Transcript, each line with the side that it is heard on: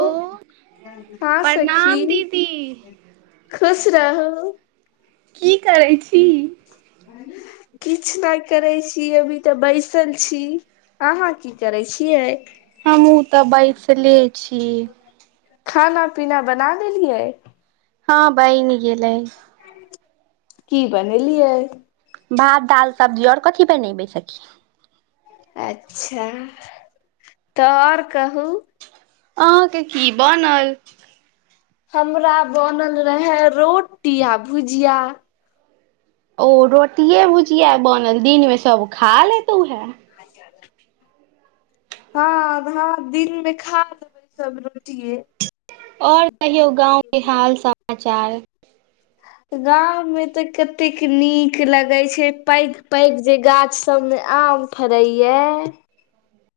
left: ओ हं सखी
right: प्रणाम दीदी
left: खुश रहू।
right: की करय छी।
left: [unintelligible] किछ नहि करै छी, अभी तऽ बैसल छी, अहां की करै छियै।
right: हमहु तऽ बैसले छी।
left: खाना पीना बना लेलियै।
right: हं बइनी गेलै।
left: की बनेलियै।
right: भात दाल सब्जी और कथि बनेबैय सखी।
left: अच्छा त और कहु।
right: अहांके की बनल।
left: हमरा बनल रहय, रोटी आ भुजिया।
right: ओ रोटिये भुजिया बनल, दिन मे सब खा लेत उहे।
left: अच्छा -अच्छा। हं भात दिन मे खा लेबै, सब रोटिये।
right: और कहियौ गांवके हाल समाचार।
left: गांव में तऽ कतेक नीक लगे छै, पैघ पैघ जे गाछ सब मे आम फरयै।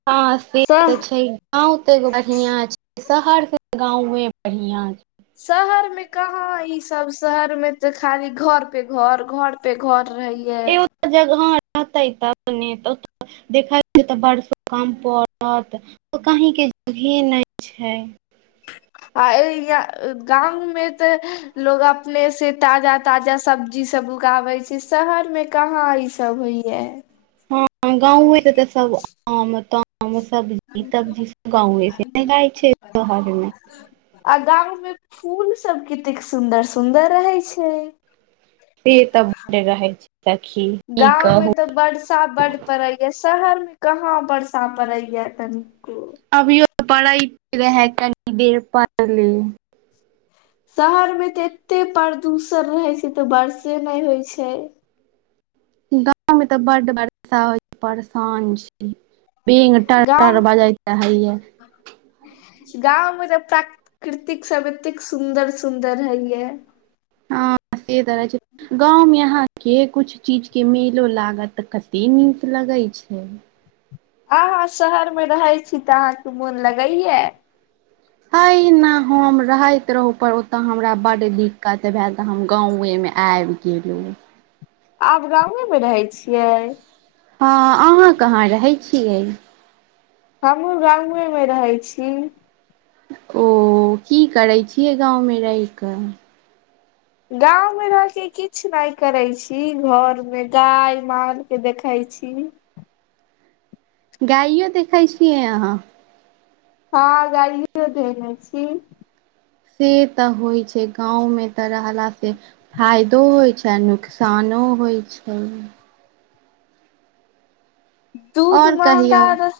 right: हं से ते छय, गांव तो एगो बढ़िया छै। शहरके गांवे बढ़ियां छै।
left: शहर में कहां ई सब, शहर में ते खाली घर पे घर घर पे घर रहै।
right: ए ओत जगह रहतै तब ने तो ओत देखय में तऽ बर्षो कम पड़त तो कहीं के जगहे नहि छै।
left: [inaudible] आय य गाम में तऽ लोग अपने से ताजा ताजा सब्ज जी सब उगाबे छै शहर में कहाँ ई सब होइया।
right: हँ गांवे में त सब आम ताम सब ब्जी तब्जी सब गाँवे से ने जाय छै शहर मे।
left: आ गांव में फूल सब केतेक सुंदर सुंदर रहे छै।
right: से त बड रहै छै। सखी की
left: गाँंव मे
right: कहू
left: तऽ बड़ स वर्षा बड पड़ेया शहर में कहाँ वर्षा पड़ेया कनिको।
right: अभियो त पडैत रहे कनी देर पहिले।
left: शहर मे तऽ एते प्रदूषण रहे छै तऽ वर्षे नहि होइ छै।
right: गाँवमे तऽ बड वरषा होइ छै परेशान छी। बेंग टर टर बजैत रहैय।
left: गांव मे त प्राकृतिक सब एतेक सुंन्दर सुंदर हैये।
right: हँ से त रहै छै। गाँवमे अहाँके कुछ चीजके मेलो लागत तऽ कते नीक लगै छै।
left: अहाँ शहर मे रहै छी तऽ अहाँके मोन लगैया?
right: हैना हम रहैत रहू पर ओतय हमरा बड्ड दिक्कत भेल तऽ हम गाँवे में आयब गेलु
left: आब गाँवे मे रहै छियै।
right: हँ अहाँ कहाँ रहै छियै?
left: हमहुँ गाँवे मे रहै छी।
right: ओ की करै छियै गाँव मे रहि क?
left: गाँवमे रहिके किछु नहि करै छी घरमे गाय मालके देखै छी।
right: गाइयो देखै छियै अहाँ।
left: हँ गाइयो देखै छी।
right: से तऽ होइ छै गाँंव में तऽ रहला से फायदो होइ छै आ नुकसानो होइ छै।
left: दूध
right: आओर
left: महंगा
right: कहियौ
left: र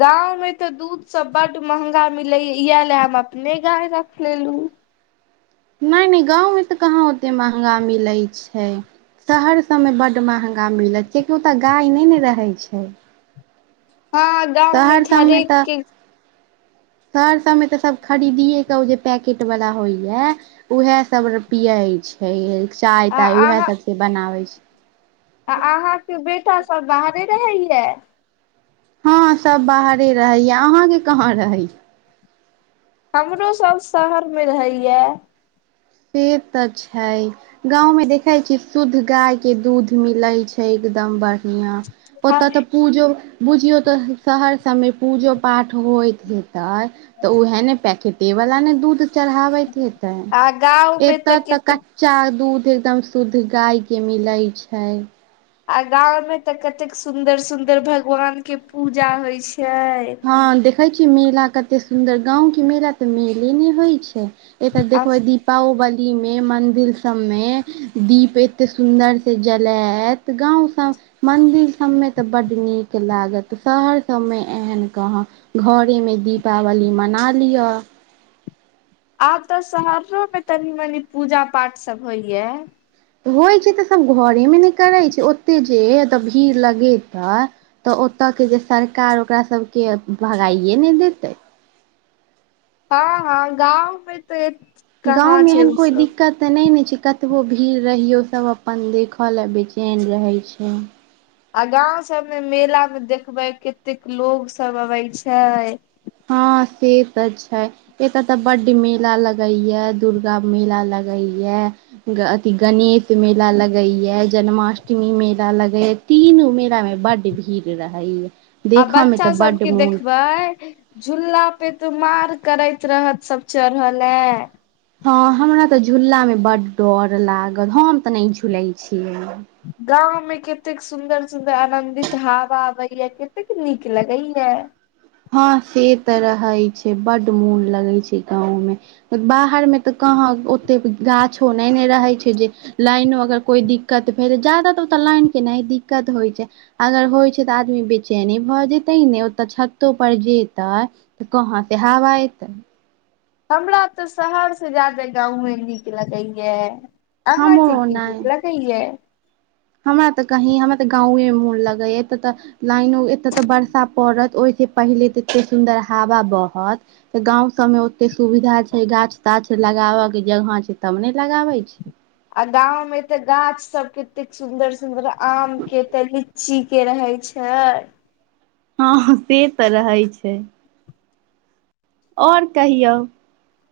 left: गांव मे तऽ दूध सब बड महंगा मिलैया इएह लए हम अपने गाय रख लेलु।
right: नहि नहि गाँवमे तऽ कहाँ ओते महंगा मिलै छै। शहर सबमे बड महंगा मिलै छै कियकि ओतऽ गाय नहि ने रहै छै।
left: हँ गाँवमे
right: शहर
left: तो
right: सबमे
left: हरेक
right: तऽ
left: के
right: शहर सबमे तऽ सब खरीदिये क अबइ छै पैकेट वाला होइ है उएह सब पिये छै चाय
left: आ
right: ताय उएह
left: अहाँ
right: सब के बनाबै छै।
left: आ अहाँके बेटा सब बाहरे रहैये?
right: हँ सब बाहरे रहैया, अहाँके कहाँ रहै?
left: हमरो सब शहर में रहैयै।
right: से तऽ छै। गांव में देखे छी शुद्ध गाय के दूध मिलइ छै एकदम बढ ढियां ओत
left: हम
right: त पूजो बुझियौ तऽ शहर सबमे पूजो पाठ होइत हतै। तऽ तऽ ओहै ने पैकेटेवला ने दूध चढ़ाबैत हेत
left: आ गाँव मे
right: एतऽ तऽ
left: कतेक
right: कच्चा दूध एकदम शुद्ध गाय के मिलेै छै।
left: आ गांव में तऽ कतेक सुंदर- सुंदर भगवान के पूजा होय छै।
right: हँ देखे छियै मेला कते सुन्दर गाँंव के मेला तऽ मेले ने होय छै। ए तऽ
left: आ
right: देखहोइ दी। पाओबली मे मंदिर सब मे दीप एते सुंदर से जलेत। तऽ गाँव सब मन्दिर सबमे तऽ बड नीक लागत शहर सब मे एहन कहाँ घरे मे दीपावली मना लिअ।
left: आब तऽ शहरो मे कनी -मनी पूजा पाठ सब होइया।
right: होइ छै तऽ सब घरे मे नै करै छै ओते जे ओतऽ भीड़ लगेतै। तऽ ओतऽ के जे सरकार ओकरा सब के भगाइए नै देतै।
left: हँ हँ गाँवमे तऽ एत
right: गाँंव मे एहन कोइ दिक्कत तऽ नै ने छै कतबो भीड़ रहियौ सब अपन देखऽ लए बेचैन रहै छै।
left: आ गाँव सब मे मेला मे देखबे कतेक लोग सब अबेै छैय।
right: हँ से तऽ छै। एतअ तऽ बड मेला लगैया दुर्गा मेला लगैया। अथि गणित मेला लगैया जन्माष्टमी मेला लगैय तीनू मेला मे बड भीर रहै या।
left: आ बच्चा सबके देखबै। झूला पे तो मार करैत रहत सब चढ़ऽ लए।
right: हँ हमरा तऽ झूलला मे बड डर लागल हम तऽ नै झूलेै छियै।
left: गाँव में कतेक सुदर -सुदर आनदित हवा अबैया कतेक नीक लगैया।
right: हँ से तऽ रहेै छै बड मोन लगेै छै गाँंव मे बाहरमे तऽ कहाँ ओतेक गाछो नै ने रहै छै जे लाइनो अगर कोइ दिक्कत भेल जादा तऽ ओतऽ लाइन के नै दिक्कत होय छै। अगर होइ छै तऽ आदमी बेचैनी भऽ जेतै ने ओतऽ छत तो पर जेतै तऽ कहाँ से हवा एतै।
left: हमरा तऽ शहरसँ ज्यादे गाँवे नीक लगैया। आहाँ के
right: हमरो
left: की
right: ओनाहि
left: निक लगैया।
right: हमरा तऽ कहीं हमरा तऽ गाँवए मे मोन लगेैया एतअ तऽ। लाइनो एतय तऽ वर्षा पड़त ओहिस पहिले तऽ एते सुन्दर हवा बहत तऽ गाँंव सबमे ओते सुविधा छै गाछ -ताछ लगाबअ के जगह छै तब ने लगाबै छै।
left: आ गाँव मे एते गाछ सब कतेक सुंदर सुदर आम केे तऽ लि ची के रहै छैय।
right: हँ से तऽ रहै छै। और कहियौ।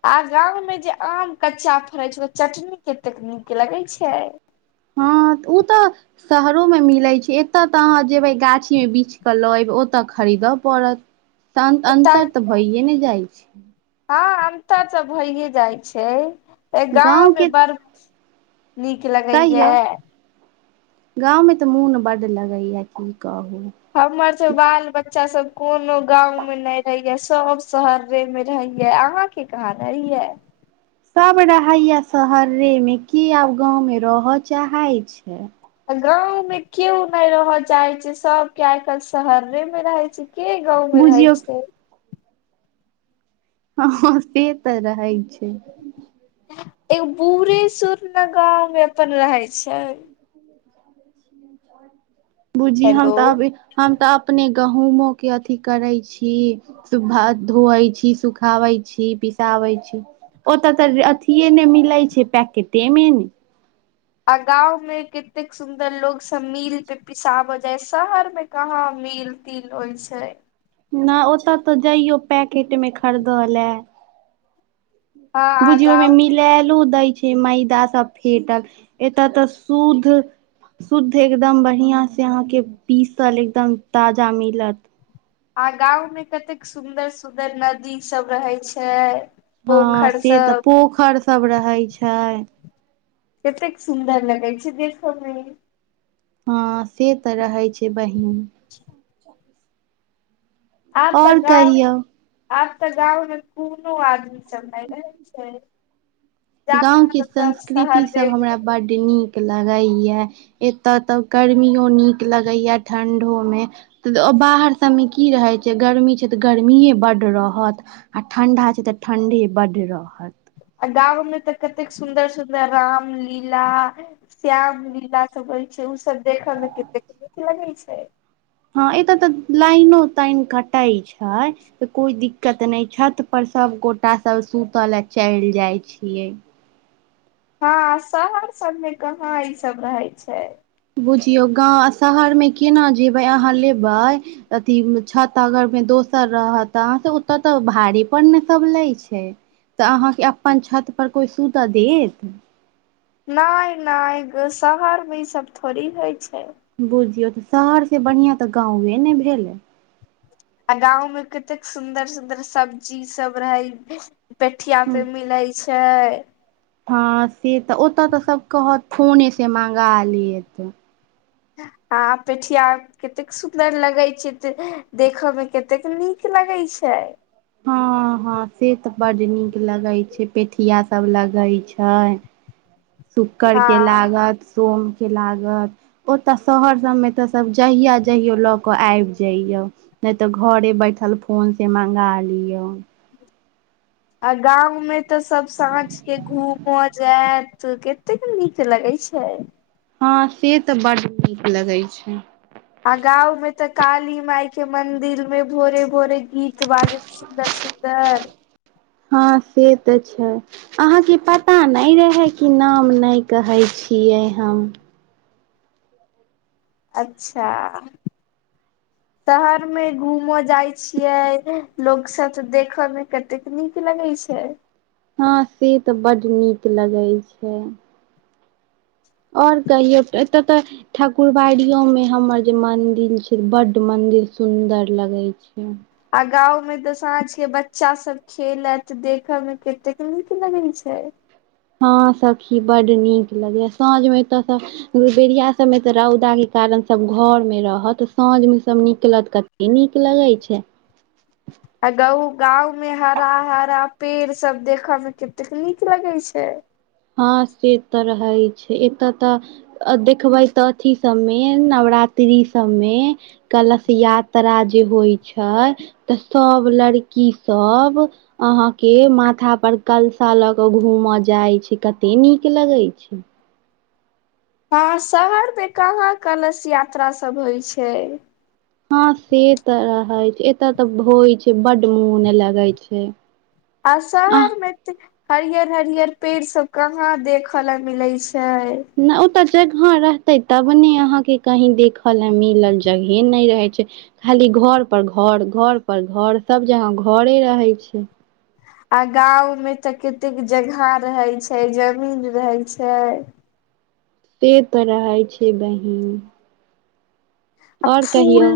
left: आ गाँव में जे आम कच्चा फड़ेै छै ओ चटनी केतेक नीक लगेै छै।
right: हँ उ तऽ शहरोमे मिलै छै एतअ तऽ अहाँ जेबै गाछीमे बिछ कऽ लऽ अयब ओतऽ खरीदअ पड़त। सन
left: एता
right: अन्तर तऽ भइए ने जाय छै।
left: हँ अंतर तऽ भैए जाय छै गाँव मे
right: गाँवके
left: बड़ निक लगैया।
right: गाँंव में तऽ मोन बड लगैया की कहू।
left: हमर सब बाल बच्चा सब कोनो गाँंव में नहि रहैये सब शहरे में रहैये अंहाके के कहां रहै यै?
right: सब रहैयै शहरे में के आब गाँंव में रहय चाहे छै।
left: आ गाँंव में केओ नहि रहय चाहे छै सबके आइ काल्हि शहरे मे रह छै। के गाँंव मे रहै
right: बुझियौ
left: छै।
right: हँ से तऽ रहै छै।
left: एगो बूढ़े सुढ ने गाँव मे अपन रहय छैय।
right: [unintelligible] बूझी हम
left: हेलो
right: तऽ अभी हम तऽ अपने गहूँमो के अथी करय छी। सु भात धुयै छी सुखाबै छी पिसाबै छी। ओ तऽ त अथिये ने मिलै छैय पैकेटे मे ने।
left: आर गांव में केतेक सुंदर लोक सब मील पे पिसाब जाय शहर मे कहाँ मील तील होय छैय।
right: ना ओतऽ तऽ जइयो पैकेट मे खरीदऽ लै।
left: हँ आ
right: बुझियौ ओहिमे
left: गाँव
right: मिलायलो दैय छैय मैदा सब फेटल एत तऽ शुद्ध। शुद्ध एकदम बढ़िया से अहाँके पीसल एकदम ताजा मिलत।
left: आ गांव में कतेक सुंदर सुंदर नदी सब रहय छैय।
right: हँ से तऽ पोखरि सब रहय छैय।
left: कतेक सुन्दर लगय छैय देखऽ मे।
right: हँ से तऽ रहय छैय बहिन।
left: [inaudible] आब तऽ
right: और
left: गाँव
right: कहियौ
left: आब तऽ गाँव मे कोनो आदमी सब नर रहय छैय।
right: गाँव के संस्कृति
left: शहरे
right: सब
left: मे
right: हमरा
left: रहै।
right: बड्ड नीक लगैये एत तऽ गर्मियो नीक लगैये ठंढ़ो मे तऽ ओ बाहर सभमे की रहैय छैय गर्मी छैय तऽ गर्मिये बड्ड रहत। आ ठंढ़ा छैय तऽ ठंढे बडड रहत।
left: आ गाँवो मे तऽ कतेक सुन्दर सुन्दर राम लीला श्याम लीला सब होय छैय ऊ सब देखऽ मे कतेक नीक लगय छैय।
right: हँ एतय तऽ लाइनो ताइन कटय छैय। तऽ कोय दिक्कत नहि छत पर सभ गोटा सभ सुत ले चलि जाय छियै।
left: हँ शहर सबमे कहाँ ई सब रहय छैय।
right: बुझियौ गाँव शहरमे केना जेबै अहाँ लेबै अथी छत अगर मे दोसर रहत त से ओतऽ तऽ भारी पर ने सब लय छैय तऽ अहाँके अपन छत पर कोय सूतऽ देत।
left: नहि नहि शहर मे ई सब थोड़ी होय छैय।
right: बुझियौ तऽ शहरसे बढ़िया तऽ गाँवे ने भेलै।
left: आ गांव में कतेक सुंदर सुंदर सब्जी सब रहै पेठिया पे मिलय छैय।
right: हँ से तऽ ओतऽ तऽ सब कहत फोने से मंगा लेत।
left: आ पेठिया केतेक सुन्दर लगय छैय तऽ देखय मे केतेक नीक लगय छैय।
right: हँ हँ से तऽ बड नीक लगैय छैय पेठिया सब लगैय छैय। शुकर
left: हँ
right: के लागत सोम के लागत ओत शहर सब मे तऽ सब जहिया जइयो लऽ के आबि जइयौ नै तऽ घरे बैठल फोन से मंगा लियौ।
left: आ गांव में तऽ सब साँझ के घूम जैत। त कतेक नीक लगै छैय।
right: हँ से तऽ बड नीक लगै छैय।
left: आ गांवमे तऽ काली मााय के मंदिरमे भोरे- भोरे गीत बाजत सुंदर-सुंदर।
right: हँ से तऽ छैय। अहाँके पता नहि रहय कि नाम नहि कहै छियै हम।
left: अच्छा। शहरमे घूमऽ जाय छियै लोग सब त देखऽ मे कतेक नीक लगय छैय।
right: हँं से तऽ बड नीक लगय छैय। आओर कहियौ एतऽ तऽ ठाकुरबाड़ियोमे हमर जे मंदिर छैय बड मंदिर सुंदर लगय छैय। अच्छा।
left: आ गांवमे तऽ साँंझके बच्चा सब खेलत देखे मे कतेक नीक लगे छैय।
right: हँं सखी बड नीक लगैया साँझ मे एत सब बेरिया सबमे तऽ रौदाके कारण सब घरमे रहत साँझमे सब निकलत कत नीक लगैत छैय।
left: आ गा गांवमे हरा-हरा पेड़ सब देखेमे कतेक नीक लगे छैय।
right: हँ से तऽ रहै छैय एतय तऽ देखबै तऽ अथि सबमे नवरात्रि सबमे- कलश यात्रा जे होइ छैय तऽ सभ लड़की सब अहाँके माथा पर कलशा ल के घूमऽ जाय छैय। कते नीक लगैत छैय।
left: हँ शहरमे कहाँ कलश यात्रा सब होइ छैय।
right: हँ से तऽ रहै छैय एत तऽ होइ छैय बड मोन लगे छैय।
left: आ शहरमे हरियर-हरियर पेड़ सब कहाँ देखे ल मिले छैय।
right: ने ओते जगह रहते तब ने अहाँ के कही देखय ल मिला, जगहे नहि रहे छैय। खाली घर पर घर- घर पर घर सब जगह घरे रहे छैय।
left: आ गांव में तऽ कतेक जगह रहे छैय जमीन रहे छैय।
right: से तऽ रहै छैय बहीन
left: आ फूल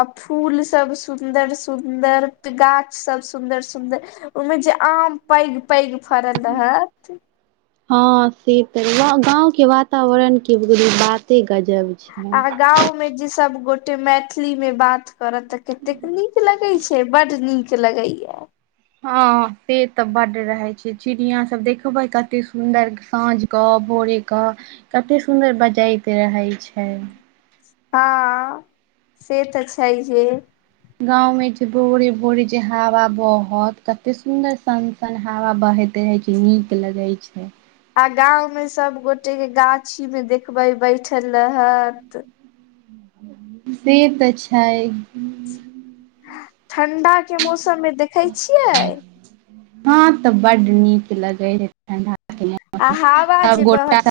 left: अ फूल सब सुन्दर- सुदर, गाछ सब सुंदर- सुदर ओहिमे जे आम पैघ-पैघ फड़ल रहत।
right: हँ से त गाँंवके वातावरण के बाते गजब। छै
left: आ गाँंवमे जे सब गोटे मैथिलीमे बात करऽ तऽ कतेक नीक लगे छैय बड नीक लगैया।
right: ह से तऽ बड रहय छैय। चिड़िया सब देखबे कते सुंदर साँझ के भोरे के कते सुदर बजैत रहय छैय।
left: हँ से तऽ छैय जे
right: गांव मे छै जे भोरे-भोरे जे हवा बहत कते सुंदर सं सन हवा बहैत रहे छैय नीक लगे छैय।
left: आ गांवमे सब गोटेके गाछी मे देखबे बैठल रहत।
right: से तऽ छैय।
left: ठण्डाके मौसममे देखै छियै।
right: हँ तऽ बड नीक लगै ह ठणडाके
left: आ
right: मौसममे
left: हवा
right: सब
left: जे बहत
right: गोटा